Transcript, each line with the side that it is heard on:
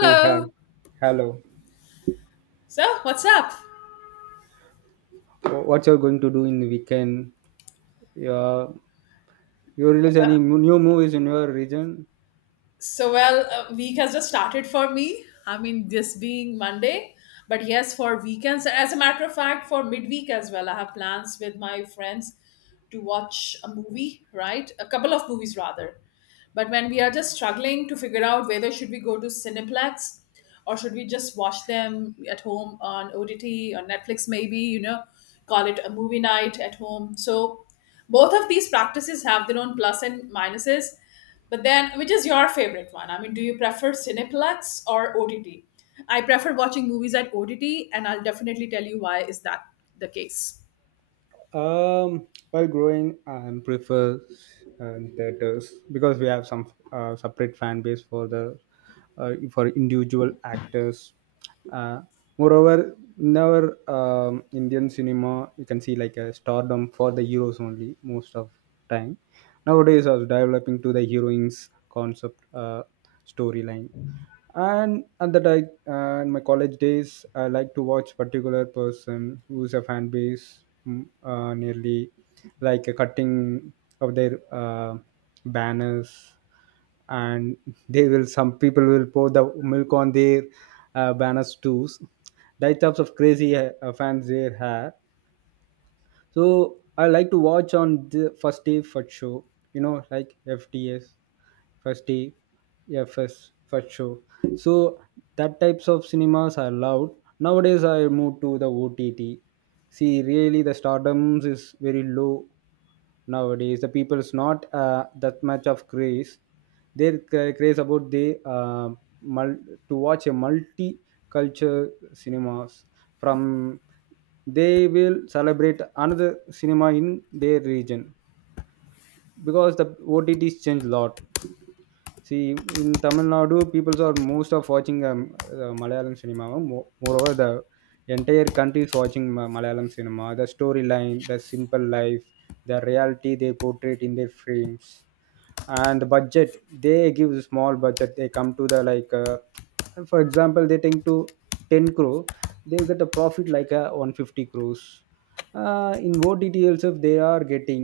right: Hey, hi. Hello.
left: So, what's up?
right: What you're going to do in the weekend? Yeah, you release any new movies in your region?
left: So, well, week has just started for me. I mean, this being Monday, but yes, for weekends. As a matter of fact, for midweek as well, I have plans with my friends to watch a movie, right? A couple of movies rather. But when we are just struggling to figure out whether should we go to Cineplex or should we just watch them at home on OTT or Netflix, maybe, call it a movie night at home. So both of these practices have their own plus and minuses, but then, which is your favorite one? I mean, do you prefer Cineplex or OTT? I prefer watching movies at OTT, and I'll definitely tell you why is that the case.
right: While growing, I prefer theaters because we have some separate fan base for the for individual actors. Uh, Moreover, in our Indian cinema, you can see like a stardom for the heroes only most of time. Nowadays, I was developing to the heroines concept storyline and at the like in my college days I like to watch particular person who's a fan base nearly like a cutting of their banners and they will some people will pour the milk on their banners too, that types of crazy fans there have, so I like to watch on the first day for show, you know, like FTS, first day, yeah, first show. So that types of cinemas are loud. Nowadays I moved to the OTT. See really the stardoms is very low nowadays. The people's not that much of craze, their craze about they mul- to watch a multi-culture cinemas from, they will celebrate another cinema in their region because the OTTs change a lot. See, in Tamil Nadu, people are most of watching Malayalam cinema. Moreover, the entire country is watching Malayalam cinema. The storyline, the simple life, the reality they portray in their frames, and the budget, they give a small budget, they come to the like for example they think to 10 crore, they will get a profit like a 150 crores in OTT also. They are getting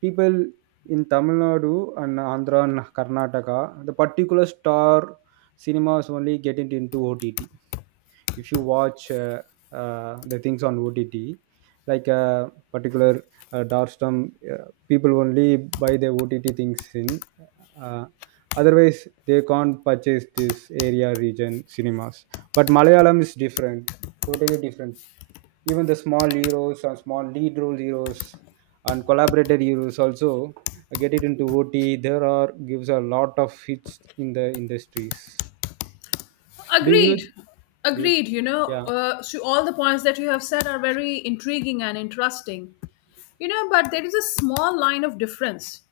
right: people in Tamil Nadu and Andhra and Karnataka, the particular star cinemas only get it into OTT. If you watch the things on OTT, like a particular Darstam, people only buy their OTT things in. Uh, Otherwise, they can't purchase this area region cinemas. But Malayalam is different, totally different. Even the small heroes or small lead role heroes and collaborator heroes also get it into OT. There are gives a lot of hits in the industries. Do you?
left: Agreed.
right: Do you?
left: Agreed. You know,
right: Yeah.
left: uh, so all the points that you have said are very intriguing and interesting. But there is a small line of difference.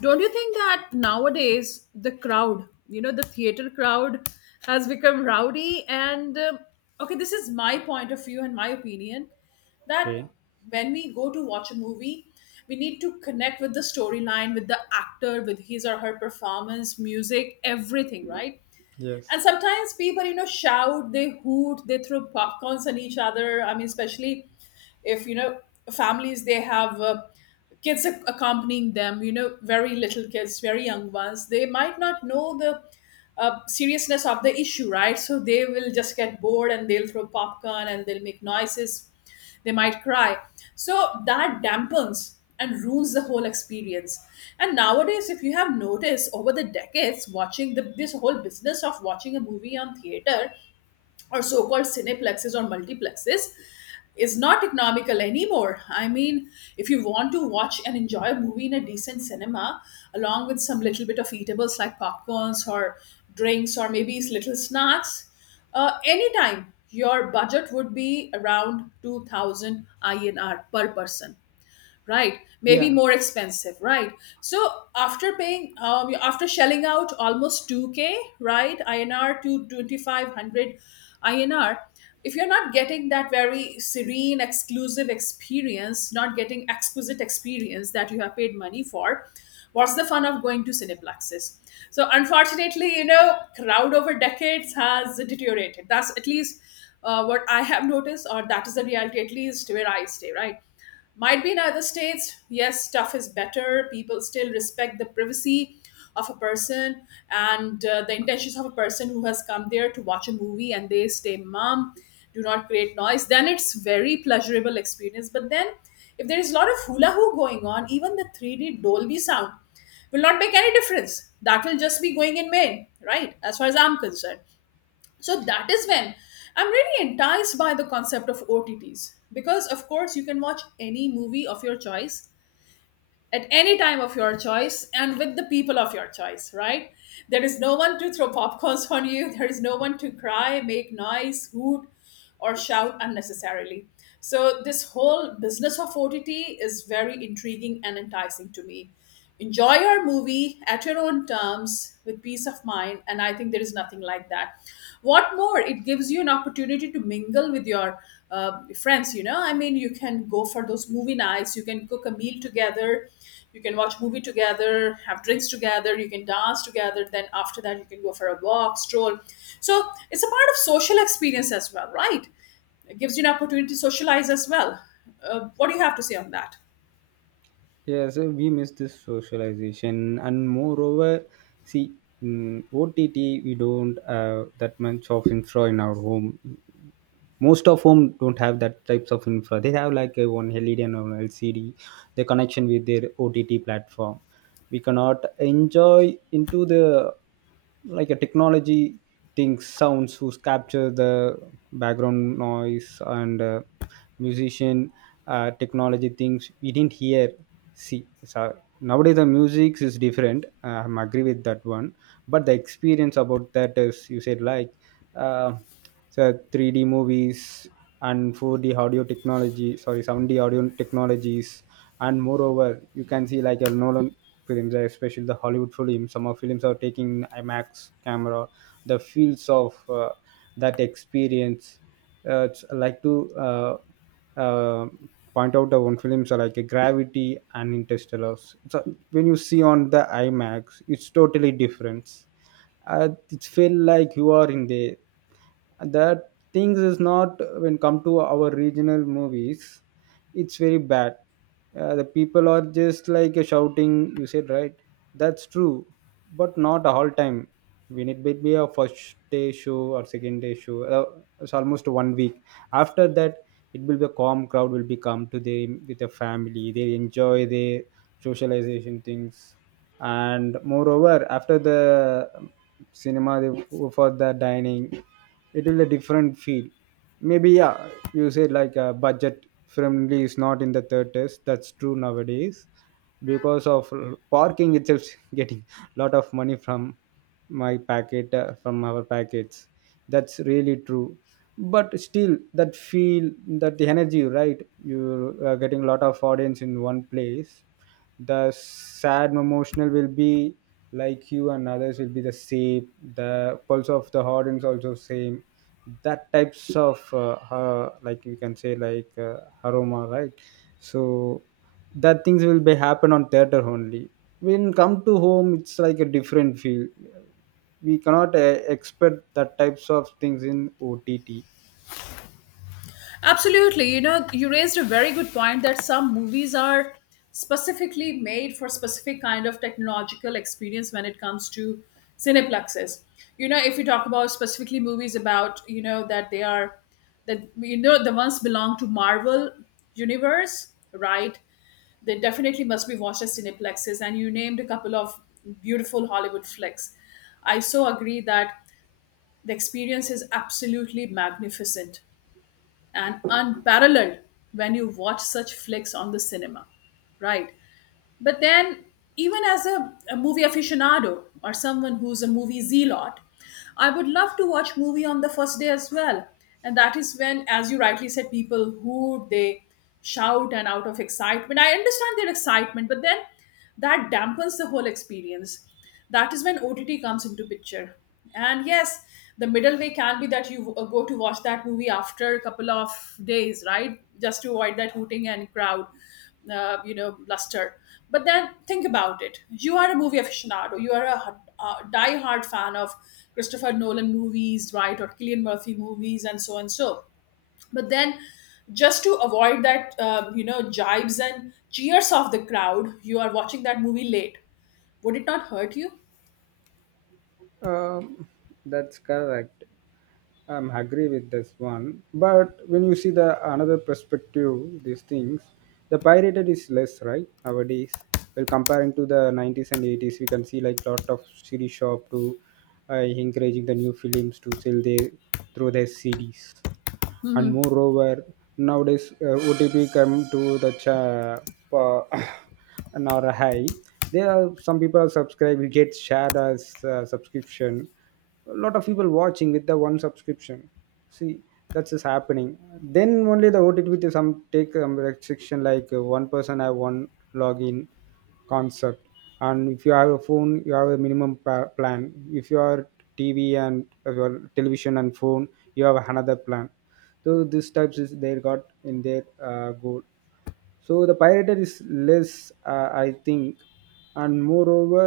left: Don't you think that nowadays the crowd, the theater crowd has become rowdy? And okay, this is my point of view and my opinion that
right: Okay.
left: when we go to watch a movie, we need to connect with the storyline, with the actor, with his or her performance, music, everything, right? And
right: Yes.
left: sometimes people shout, they hoot, they throw popcorns at each other. I mean, especially if families, they have kids accompanying them, very little kids, very young ones. They might not know the seriousness of the issue, right? So they will just get bored and they'll throw popcorn and they'll make noises. They might cry, so that dampens and ruins the whole experience. And nowadays, if you have noticed over the decades, watching this whole business of watching a movie on theater or so-called cineplexes or multiplexes is not economical anymore. I mean, if you want to watch and enjoy a movie in a decent cinema, along with some little bit of eatables like popcorns or drinks or maybe little snacks, anytime your budget would be around 2,000 INR per person, right? Maybe
right: Yeah.
left: more expensive, right? So after paying, after shelling out almost 2K, right, INR to 2,500 INR, if you're not getting that very serene exclusive experience, not getting exquisite experience that you have paid money for, what's the fun of going to cineplexes? So unfortunately, crowd over decades has deteriorated. That's at least what I have noticed, or that is the reality at least where I stay, right? Might be in other states, yes, stuff is better. People still respect the privacy of a person, and the intentions of a person who has come there to watch a movie, and they stay mum, do not create noise. Then it's very pleasurable experience. But then if there is a lot of hula hoop going on, even the 3D Dolby sound will not make any difference. That will just be going in vain, right? As far as I'm concerned, so that is when I'm really enticed by the concept of OTTs because of course you can watch any movie of your choice at any time of your choice and with the people of your choice, right? There is no one to throw popcorns on you, there is no one to cry, make noise, hoot, or shout unnecessarily. So this whole business of OTT is very intriguing and enticing to me. Enjoy your movie at your own terms with peace of mind, and I think there is nothing like that. What more, it gives you an opportunity to mingle with your friends. I mean, you can go for those movie nights, you can cook a meal together, you can watch movie together, have drinks together, you can dance together, then after that you can go for a walk, stroll. So it's a part of social experience as well, right? It gives you an opportunity to socialize as well. What do you have to say on that?
right: Yeah. So we miss this socialization, and moreover, see, in OTT we don't have that much of infra in our home. Most of whom don't have that types of infra. They have like a 1 LED and 1 LCD, the connection with their OTT platform. We cannot enjoy into the like a technology, things, sounds who capture the background noise and musician, technology things we didn't hear. See, so nowadays the music is different, I'm agree with that one, but the experience about that is you said like, uh, so 3D movies and 4D audio technology, sorry, 7D audio technologies, and moreover, you can see like a Nolan films, especially the Hollywood films. Some of films are taking IMAX camera. The feels of that experience. It's like to uh, point out the one films are like a Gravity and Interstellar. So when you see on the IMAX, it's totally different. It feel like you are in there. That things is not when come to our regional movies, it's very bad. The people are just like shouting, you said, right? That's true, but not all time. When it may be a first day show or second day show, it's almost 1 week. After that it will be a calm crowd, will be come to them with a family, they enjoy their socialization things. And moreover after the cinema they go for the dining, it will a different feel, maybe, yeah. You said like a budget friendly is not in the theaters, that's true nowadays, because of parking itself getting a lot of money from my packet, from our packets. That's really true. But still that feel, that the energy, right? You are getting a lot of audience in one place, the sad emotional will be like you and others will be the same, the pulse of the audience also same. That types of like you can say like aroma, right? So that things will be happen on theater only. When come to home it's like a different feel, we cannot expect that types of things in OTT.
left: Absolutely. You raised a very good point that some movies are specifically made for specific kind of technological experience when it comes to cineplexes. If you talk about specifically movies about, that they are that you know the ones belong to Marvel universe, right? They definitely must be watched as cineplexes, and you named a couple of beautiful Hollywood flicks. I so agree that the experience is absolutely magnificent and unparalleled when you watch such flicks on the cinema, right? But then, even as a movie aficionado or someone who's a movie zealot, I would love to watch movie on the first day as well. And that is when, as you rightly said, people who they shout and out of excitement. I understand their excitement, but then that dampens the whole experience. That is when OTT comes into picture. And yes, the middle way can be that you go to watch that movie after a couple of days, right? Just to avoid that hooting and crowd luster, but then think about it, you are a movie aficionado, you are a die-hard fan of Christopher Nolan movies, right? Or Killian Murphy movies and so and so, but then just to avoid that jibes and cheers of the crowd, you are watching that movie late. Would it not hurt you?
right: um, that's correct. I'm agree with this one, but when you see the another perspective, these things, the pirated is less, right, nowadays. Well, comparing to the 90s and 80s, we can see like lot of CD shop to encouraging the new films to sell their through their CDs. And moreover nowadays OTP come to the pa- an or high, there are some people are subscribed, it gets shared as subscription, a lot of people watching with the one subscription. See, that's just happening, then only the OTT to some take some restriction like one person have one login concept. And if you have a phone you have a minimum plan, if you are TV and your television and phone, you have another plan. So these types is they got in their goal. So the pirated is less, I think. And moreover,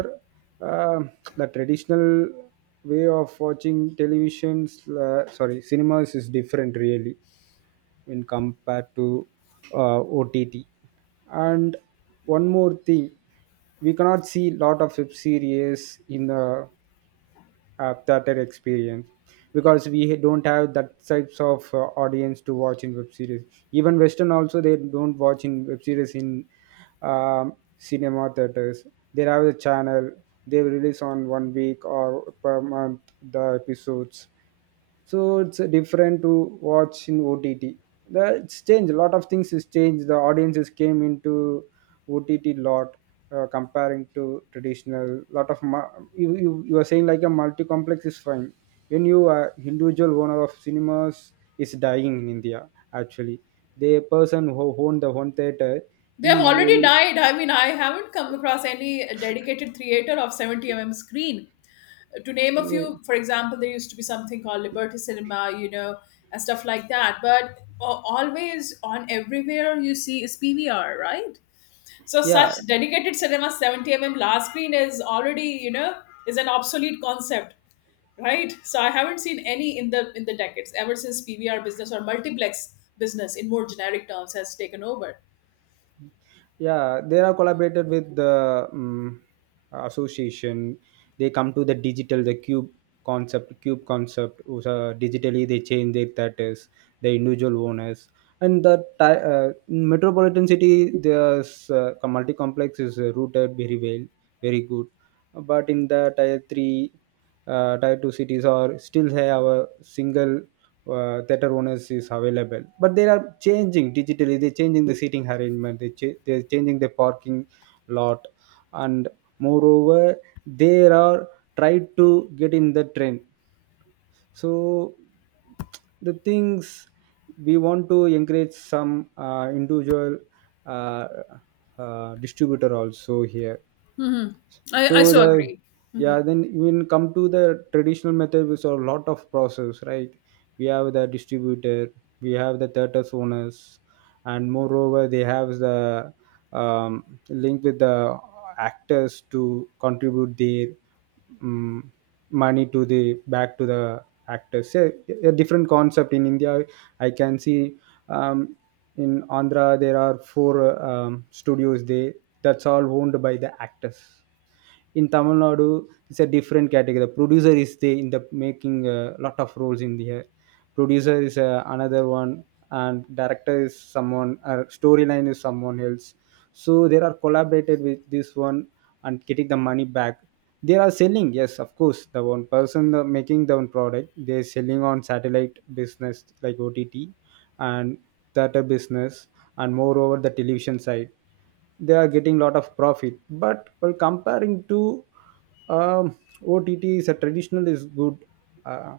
right: uh, the traditional way of watching televisions, sorry, cinemas is different really when compared to OTT. And one more thing, we cannot see lot of web series in the theater experience, because we don't have that types of audience to watch in web series. Even western also they don't watch in web series in cinema theaters. They have a channel, they release on 1 week or per month the episodes. So it's different to watch in OTT. The it's changed, a lot of things is changed, the audiences came into OTT lot comparing to traditional. lot of mu- you are saying like a multi-complex is fine. When you are individual owner of cinemas is dying in india, actually the person who owned the one theater,
left: They
right: he
left: have already
right: will,
left: died, I mean, I haven't come across any dedicated theater of 70 mm screen. To name a few, for example, there used to be something called Liberty Cinema, and stuff like that. But always on everywhere you see is PVR, right? So such
right: yeah,
left: dedicated cinema 70 mm large screen is already, is an obsolete concept, right? So I haven't seen any in the decades ever since PVR business or multiplex business in more generic terms has taken over.
right: yeah, they are collaborated with the association. They come to the digital, the cube concept, cube concept was, so digitally they change their status, the individual owners. And the metropolitan city there's multi complex is rooted very well, very good. But in the tier 3, tier 2 cities or still have a single theater owners is available, but they are changing digitally, they're changing the seating arrangement, they're changing the parking lot. And moreover they are try to get in the trend. So the things, we want to encourage some individual uh, distributor also here.
left: Hmm. I
right: So
left: so
right: the,
left: agree.
right: yeah, then when come to the traditional method we saw a lot of process, right? We have the distributor, we have the theaters owners, and moreover they have the link with the actors to contribute their um, money to the back to the actors. So a different concept in india I can see. um, in andhra there are four studios, they that's all owned by the actors. In Tamil Nadu, it's a different category. The producer is the in the making a lot of roles in the producer is another one, and director is someone. Storyline is someone else. So they are collaborated with this one and getting the money back. They are selling, yes of course, the one person making the one product, they're selling on satellite business like OTT and theater business. And moreover the television side, they are getting lot of profit. But well comparing to um, OTT is a traditional is good. uh,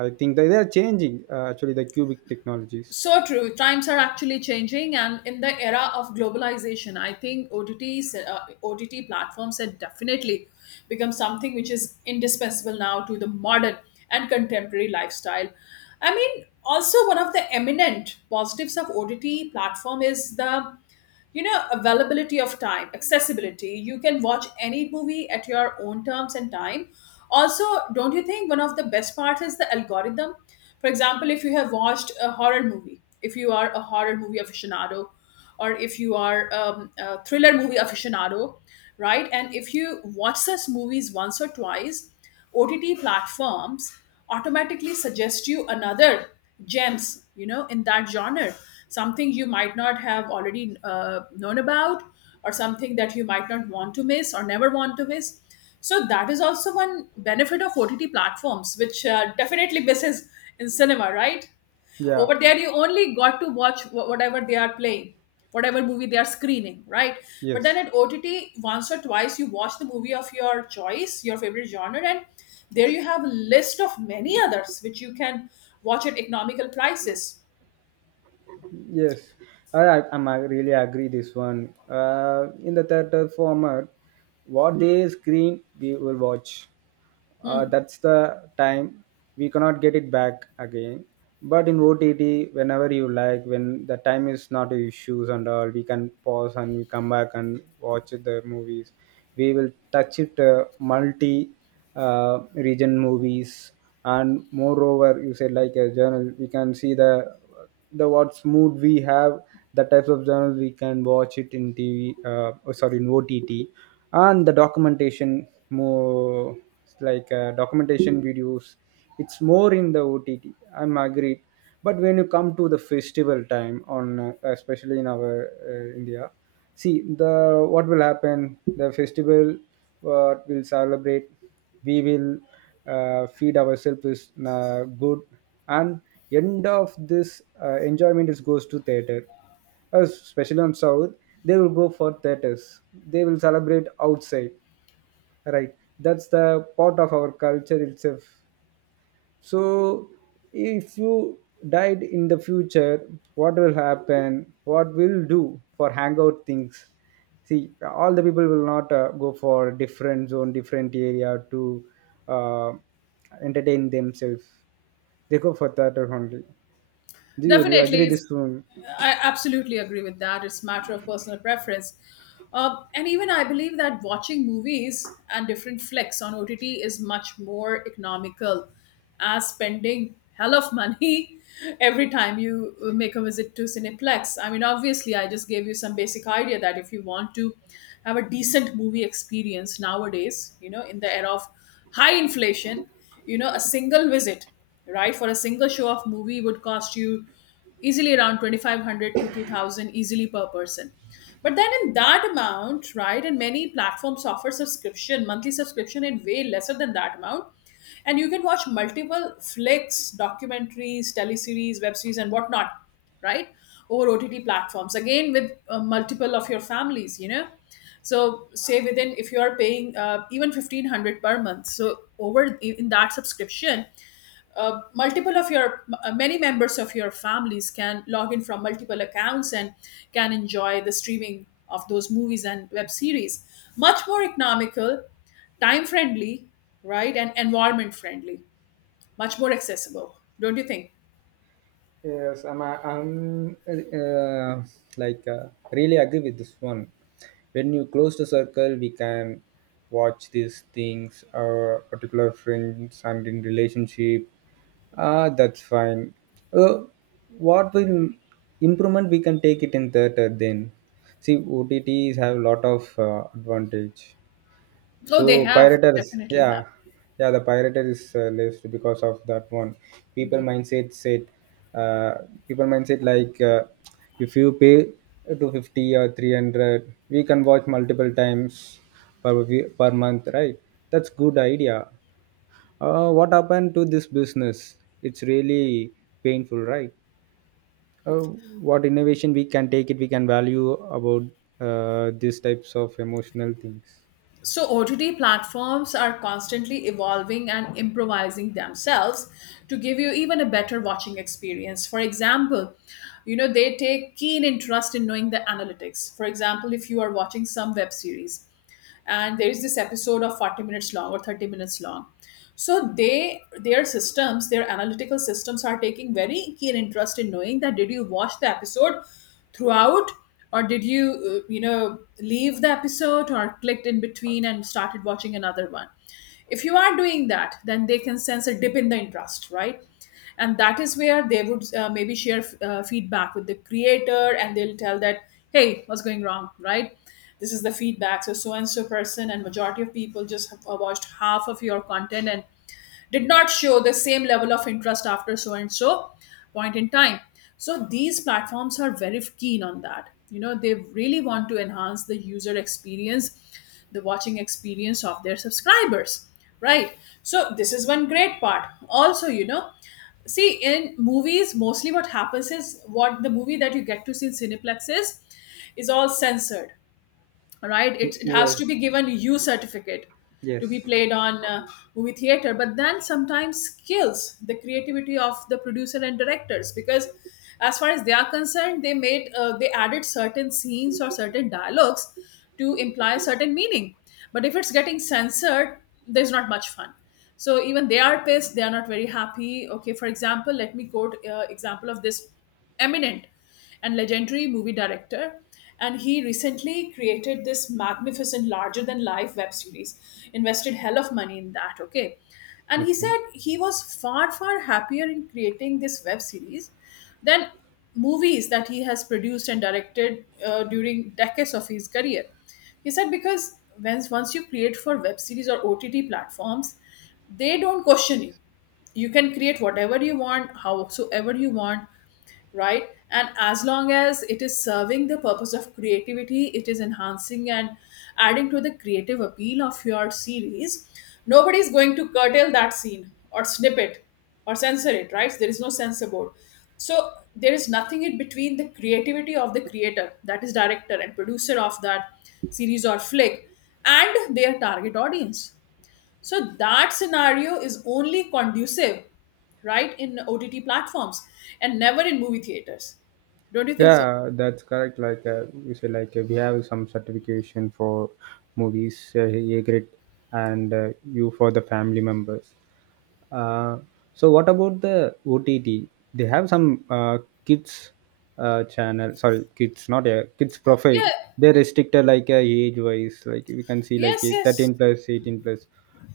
right: I think they are changing, actually the cubic technologies,
left: So true. Times are actually changing, and in the era of globalization, I think OTT platforms have definitely become something which is indispensable now to the modern and contemporary lifestyle. I mean, also one of the eminent positives of OTT platform is the availability of time accessibility. You can watch any movie at your own terms and time also. Don't you think one of the best parts is the algorithm? For example, if you have watched a horror movie, if you are a horror movie aficionado, or if you are a thriller movie aficionado, right? And if you watch such movies once or twice, OTT platforms automatically suggest you another gems, in that genre, something you might not have already known about, or something that you might not want to miss or never want to miss. So that is also one benefit of OTT platforms, which definitely misses in cinema, right?
right: yeah,
left: Over there you only got to watch whatever they are playing, whatever movie they are screening, right? But then
right: yes.
left: at OTT, once or twice you watch the movie of your choice, your favorite genre, and there you have a list of many others which you can watch at economical prices.
right: Yes, I really agree this one. In the theater format, what they screen, we will watch.
left: Hmm.
right: That's the time we cannot get it back again. But in OTT, whenever you like, when the time is not issues and all, we can pause and we come back and watch the movies. We will touch it multi region movies. And moreover you said like a journal, we can see the what's mood we have, the types of journal we can watch it in TV, sorry, in OTT. And the documentation more, it's like documentation videos, it's more in the OTT, I'm agreed. But when you come to the festival time on especially in our india, see, the what will happen, the festival what will celebrate, we will feed ourselves with good, and end of this enjoyment is goes to theater. Especially on south they will go for theaters, they will celebrate outside, right? That's the part of our culture itself. So, if you died in the future, what will happen? What will do for hangout things? See, all the people will not go for different zone, different area to uh, entertain themselves. They go for theater only. Do you agree
left: Definitely.
right: this one?
left: I absolutely agree with that. It's a matter of personal preference. And even I believe that watching movies and different flicks on OTT is much more economical as spending hell of money every time you make a visit to Cineplex. I mean, obviously, I just gave you some basic idea that if you want to have a decent movie experience nowadays, in the era of high inflation, a single visit, right, for a single show of movie would cost you easily around 2,500 to 2,000 easily per person. But then in that amount, right, and many platforms offer subscription, monthly subscription in way lesser than that amount, and you can watch multiple flicks, documentaries, teleseries, web series, and whatnot, right, over OTT platforms again with multiple of your families. So say within, if you are paying even 1,500 per month, so over in that subscription, multiple of your many members of your families can log in from multiple accounts and can enjoy the streaming of those movies and web series, much more economical, time friendly, right? And environment friendly, much more accessible, don't you think?
right: Yes, I'm like uh, really agree with this one. When you close the circle, we can watch these things, particular friends and in relationship. Ah, that's fine. Uh, what will improvement we can take it in theater then? See, OTTs have a lot of advantage.
left: Oh, they
right: So
left: have they
right: pirates,
left: definitely have.
right: yeah, yeah, the pirate is list because of that one. People mindset said, uh, people mindset like if you pay 250 or 300, we can watch multiple times per month, right? That's good idea. What happened to this business? It's really painful, right? Uh, what innovation we can take it? We can value about these types of emotional things.
left: So, OTT platforms are constantly evolving and improvising themselves to give you even a better watching experience. For example, they take keen interest in knowing the analytics. For example, if you are watching some web series and there is this episode of 40 minutes long or 30 minutes long. So they their systems, their analytical systems are taking very keen interest in knowing that did you watch the episode throughout, or did you you know leave the episode or clicked in between and started watching another one? If you are doing that, then they can sense a dip in the interest, right? And that is where they would maybe share feedback with the creator, and they'll tell that, hey, what's going wrong, right? This is the feedback, so so and so person, and majority of people just have watched half of your content and did not show the same level of interest after so and so point in time. So these platforms are very keen on that. You know, they really want to enhance the user experience, the watching experience of their subscribers, right? So this is one great part. Also, you know, see, in movies mostly what happens is what the movie that you get to see in cineplex is all censored, right? It has to
right: Yes.
left: be given, you certificate to be
right: Yes.
left: played on movie theater. But then sometimes skills the creativity of the producer and directors, because as far as they are concerned, they made they added certain scenes or certain dialogues to imply certain meaning. But if it's getting censored, there's not much fun, so even they are pissed, they are not very happy. Okay, for example, let me quote example of this eminent and legendary movie director. And he recently created this magnificent, larger than life web series, invested hell of money in that, okay? And he
right: Okay.
left: said he was far, far happier in creating this web series than movies that he has produced and directed during decades of his career. He said because once you create for web series or OTT platforms, they don't question you. You can create whatever you want, howsoever you want, right? And as long as it is serving the purpose of creativity, it is enhancing and adding to the creative appeal of your series, nobody is going to curtail that scene or snip it or censor it, right? There is no censor board, so there is nothing in between the creativity of the creator, that is director and producer of that series or flick, and their target audience. So that scenario is only conducive, right, in OTT platforms, and never in movie theaters. Don't you think so?
right: Yeah, that's correct. You say, like we have some certification for movies, A grade, and you for the family members. Uh, so what about the OTT? They have some kids channel. Sorry, kids, not a kids profile.
left: Yeah.
right: They restricted like age wise. Like we can see like
left: Yes,
right: a
left: yes.
right: 13 plus, 18 plus.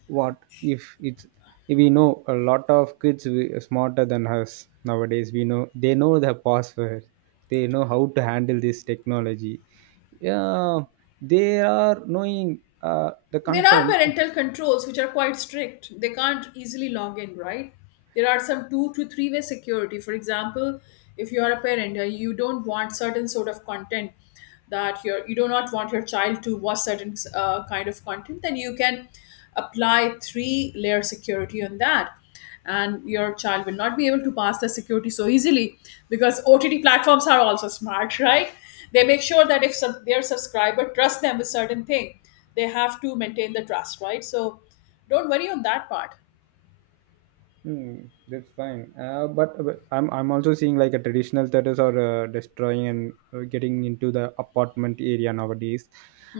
right: What if it's if we know a lot of smarter than us nowadays. We know they know the password. They know how to handle this technology. Yeah, they are knowing the
left: There are
right: content.
left: parental controls which are quite strict. They can't easily log in, right? There are some two to three way security. For example, if you are a parent and you don't want certain sort of content, that your you do not want your child to watch certain kind of content, then you can apply three layer security on that, and your child will not be able to pass the security so easily, because OTT platforms are also smart, right? They make sure that if their subscriber trusts them with certain thing, they have to maintain the trust, right? So don't worry on that part.
right: Hmm, that's fine. But I'm also seeing like a traditional theaters are destroying and getting into the apartment area nowadays.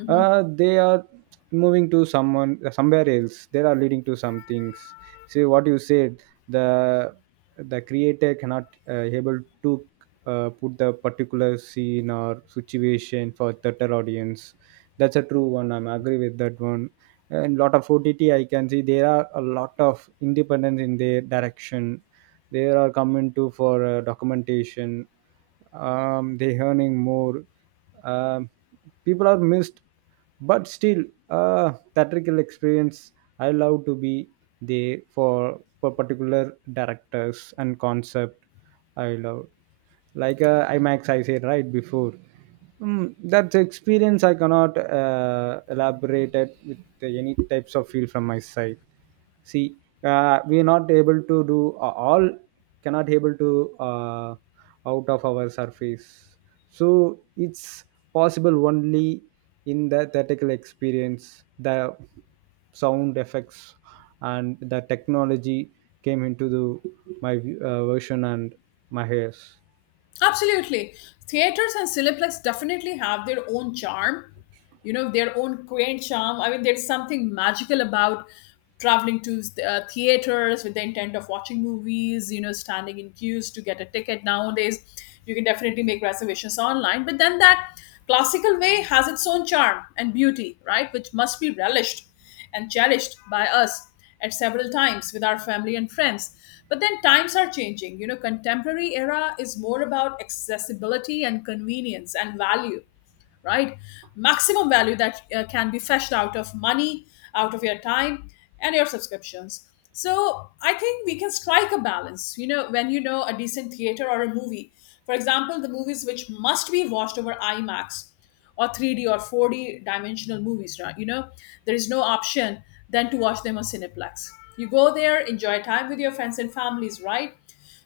right: They are moving to someone somewhere else. They are leading to some things. See what you said. The creator cannot able to put the particular scene or situation for theater audience. That's a true one, I'm agree with that one. And lot of OTT I can see there are a lot of independence in their direction. They are coming to for documentation. They earning more. um, people are missed, but still theatrical experience, I love to be there for particular directors and concept. I love like IMAX I said right before. That experience I cannot elaborate it with any types of feel from my side. See, we are not able to do all, cannot able to out of our surface. So it's possible only in the theatrical experience, the sound effects and the technology came into the, my version and my hairs.
left: Absolutely. Theaters and Cineplex definitely have their own charm, you know, their own quaint charm. I mean, there's something magical about traveling to theaters with the intent of watching movies, you know, standing in queues to get a ticket. Nowadays you can definitely make reservations online, but then that classical way has its own charm and beauty, right, which must be relished and cherished by us at several times with our family and friends. But then times are changing, you know, contemporary era is more about accessibility and convenience and value, right? Maximum value that can be fetched out of money, out of your time, and your subscriptions. So I think we can strike a balance, you know, when you know a decent theater or a movie. For example, the movies which must be watched over IMAX or 3D or 4D dimensional movies, right? You know, there is no option than to watch them on Cineplex. You go there, enjoy time with your friends and families, right?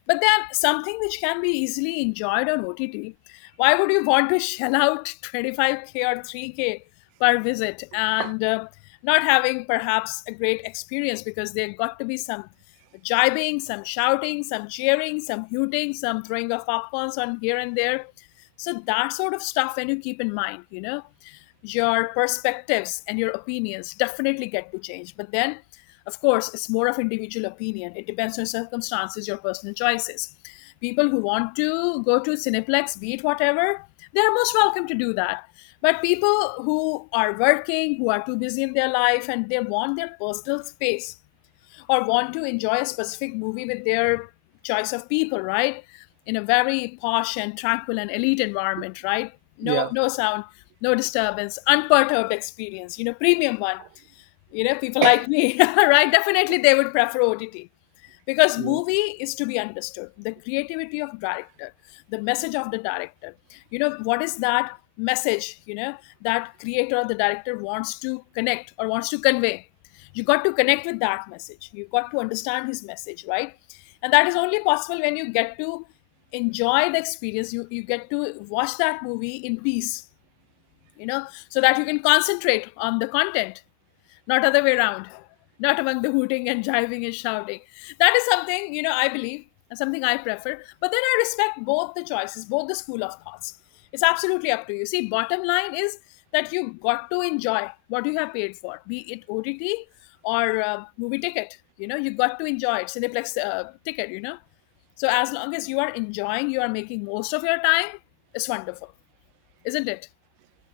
left: But then something which can be easily enjoyed on OTT, why would you want to shell out 25k or 3k per visit and not having perhaps a great experience, because there got to be some jibing, some shouting, some cheering, some hooting, some throwing of popcorns on here and there. So that sort of stuff when you keep in mind, you know, your perspectives and your opinions definitely get to change. But then, of course, it's more of individual opinion. It depends on circumstances, your personal choices. People who want to go to Cineplex, be it whatever, they're most welcome to do that. But people who are working, who are too busy in their life, and they want their personal space, or want to enjoy a specific movie with their choice of people, right? In a very posh and tranquil and elite environment, right? No,
right: Yeah.
left: no sound, no disturbance, unperturbed experience. You know, premium one, you know, people like me, right, definitely they would prefer OTT, because
right: Yeah.
left: movie is to be understood, the creativity of director, the message of the director. You know, what is that message, you know, that creator or the director wants to connect or wants to convey? You got to connect with that message, you got to understand his message, right? And that is only possible when you get to enjoy the experience, you get to watch that movie in peace, you know, so that you can concentrate on the content, not other way around, not among the hooting and jiving and shouting. That is something, you know, I believe and something I prefer, but then I respect both the choices, both the school of thoughts. It's absolutely up to you. See, bottom line is that you got to enjoy what you have paid for, be it OTT or movie ticket, you know, you got to enjoy it, Cineplex ticket, you know. So as long as you are enjoying, you are making most of your time, it's wonderful, isn't it?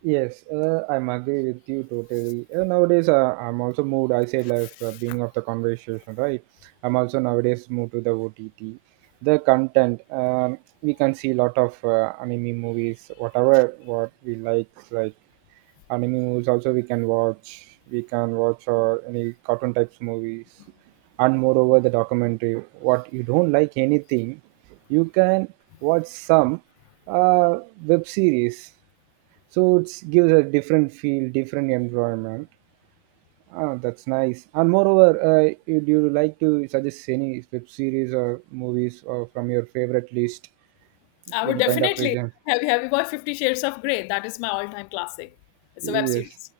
right: Yes, I'm agree with you totally. Nowadays, I'm also moved. I said last beginning of the conversation, right? I'm also nowadays moved to the OTT. The content, we can see a lot of anime movies, whatever what we like anime movies. Also, we can watch. We can watch any cartoon types movies, and moreover the documentary. What you don't like anything, you can watch some uh, web series. So it gives a different feel, different environment. Ah, that's nice. And moreover, do you like to suggest any web series or movies or from your favorite list,
left: I would
right: any kind of
left: definitely.
right: region?
left: Have you watched Fifty Shades of Grey? That is my all time classic. It's a web
right: Yes.
left: series.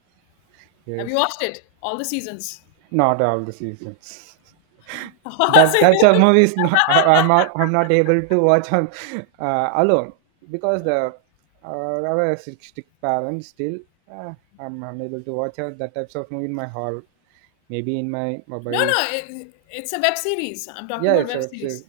left: Have you watched
right: Yes.
left: it? All the seasons.
right: Not all the seasons. That types
left: No,
right: of movies no, I, I'm not able to watch on alone because the our strict parents still uh, I'm unable to watch that types of movie in my hall, maybe in my
left: no,
right: mobiles.
left: it's a web series. I'm talking
right: Yeah,
left: about
right: it's a
left: web
right: web
left: series.
right: series.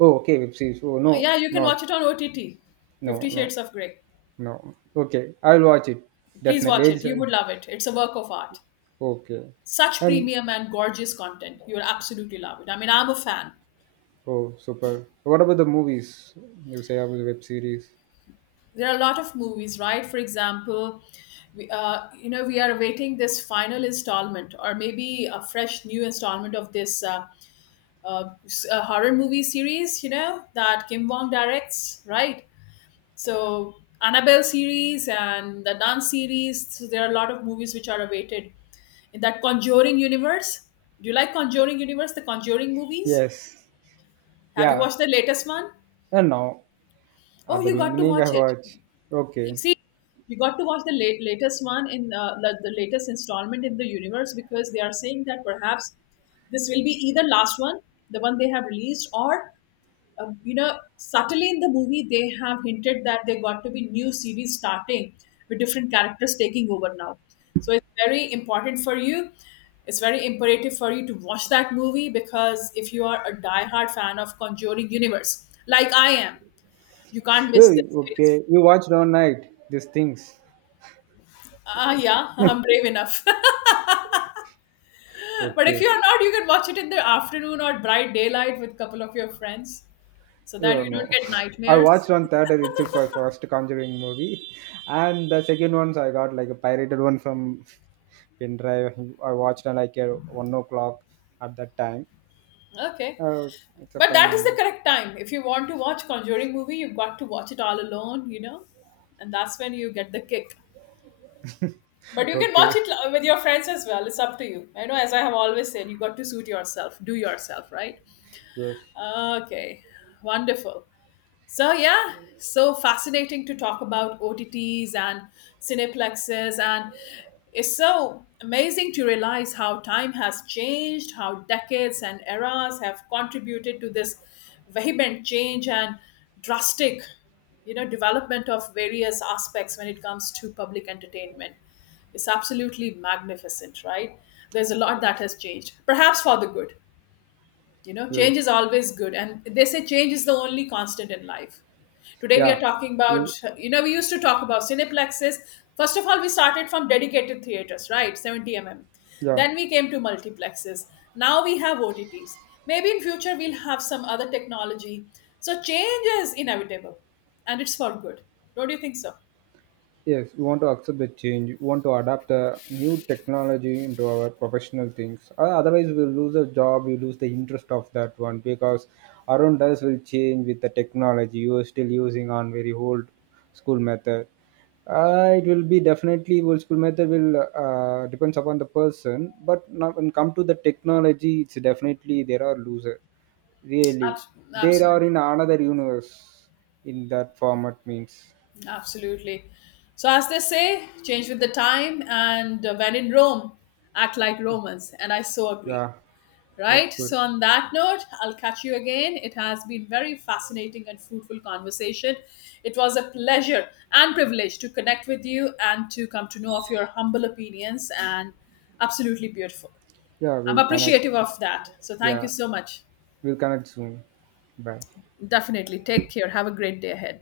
right: Oh, okay, web series. Oh no,
left: Yeah, you can
right: no,
left: watch it on OTT.
right: no,
left: Fifty
right: no,
left: Shades of Grey.
right: no. Okay, I'll watch it
left: Please
right: definitely.
left: watch it.
right: It's
left: You
right: a,
left: would love it. It's a work of art.
right: okay,
left: Such
right: and
left: premium and gorgeous content. You will absolutely love it. I mean, I'm a fan.
right: oh, super. What about the movies? You say about the web series?
left: There are a lot of movies, right? For example, we, you know, we are awaiting this final installment or maybe a fresh new installment of this horror movie series, you know, that Kim Wong directs, right? So Annabelle series and the Dance series, so there are a lot of movies which are awaited in that Conjuring universe. Do you like Conjuring universe, the Conjuring movies?
right: Yes.
left: Have you
right: Yeah.
left: watched the latest one?
right: And now
left: Oh,
right: at the
left: you got to
right: beginning, I
left: watch it,
right: watch.
left: you
right: Okay.
left: see, you got to watch the latest one in the latest installment in the universe, because they are saying that perhaps this will be either last one, the one they have released, or you know, subtly in the movie they have hinted that there got to be new series starting with different characters taking over now. So it's very important for you, it's very imperative for you to watch that movie, because if you are a diehard fan of Conjuring universe like I am, you can't miss
right: Oh,
left: this.
right: okay. You watched on night these things.
left: Ah, yeah, I'm brave enough. But if
right: Okay.
left: you are not, you can watch it in the afternoon or bright daylight with couple of your friends so that
right: Oh
left: you don't
right: no.
left: get
right: I
left: nightmares.
right: watched on theater itself for first Conjuring movie, and the second ones I got like a pirated one from pin drive. I watched at like 1 o'clock at that time.
left: Okay.
right: Oh, it's a
left: But
right: fine
left: that is the
right: movie.
left: correct time. If you want to watch Conjuring movie, you've got to watch it all alone, you know? And that's when you get the kick. But you can watch
right: okay.
left: it with your friends as well. It's up to you. I know, as I have always said, you got to suit yourself, do yourself, right?
right: Yes.
left: Okay. Wonderful. So yeah, so fascinating to talk about OTTs and cineplexes, and it's so amazing to realize how time has changed, how decades and eras have contributed to this vehement change and drastic, you know, development of various aspects when it comes to public entertainment. It's absolutely magnificent, right? There's a lot that has changed, perhaps for the good. You know,
right: Yes.
left: change is always good. And they say change is the only constant in life. Today we are
right: Yeah.
left: talking about,
right: You.
left: you know, we used to talk about cineplexes. First of all, we started from dedicated theaters, right? 70 mm.
right: Yeah.
left: Then we came to multiplexes. Now we have OTTs. Maybe in future we'll have some other technology. So change is inevitable and it's for good. Don't you think so?
right: Yes, we want to accept the change. We want to adapt the new technology into our professional things. Otherwise, we'll lose a job. We lose the interest of that one because around us will change with the technology. You are still using on very old school method. It will be definitely old school method will depends upon the person. But now when come to the technology, it's definitely there are loser. Really,
left: Abs-
right: they are in
left: Absolutely.
right: another universe in that format means.
left: Absolutely. So, as they say, change with the time, and when in Rome, act like Romans. And I so agree.
right: Yeah, that's
left: Right?
right: good.
left: So, on that note, I'll catch you again. It has been very fascinating and fruitful conversation. It was a pleasure and privilege to connect with you and to come to know of your humble opinions and absolutely beautiful.
right: Yeah,
left: I'm
right: we'll connect.
left: appreciative of that. So, thank you
right: Yeah,
left: so much.
right: we'll connect soon. Bye.
left: Definitely. Take care. Have a great day ahead.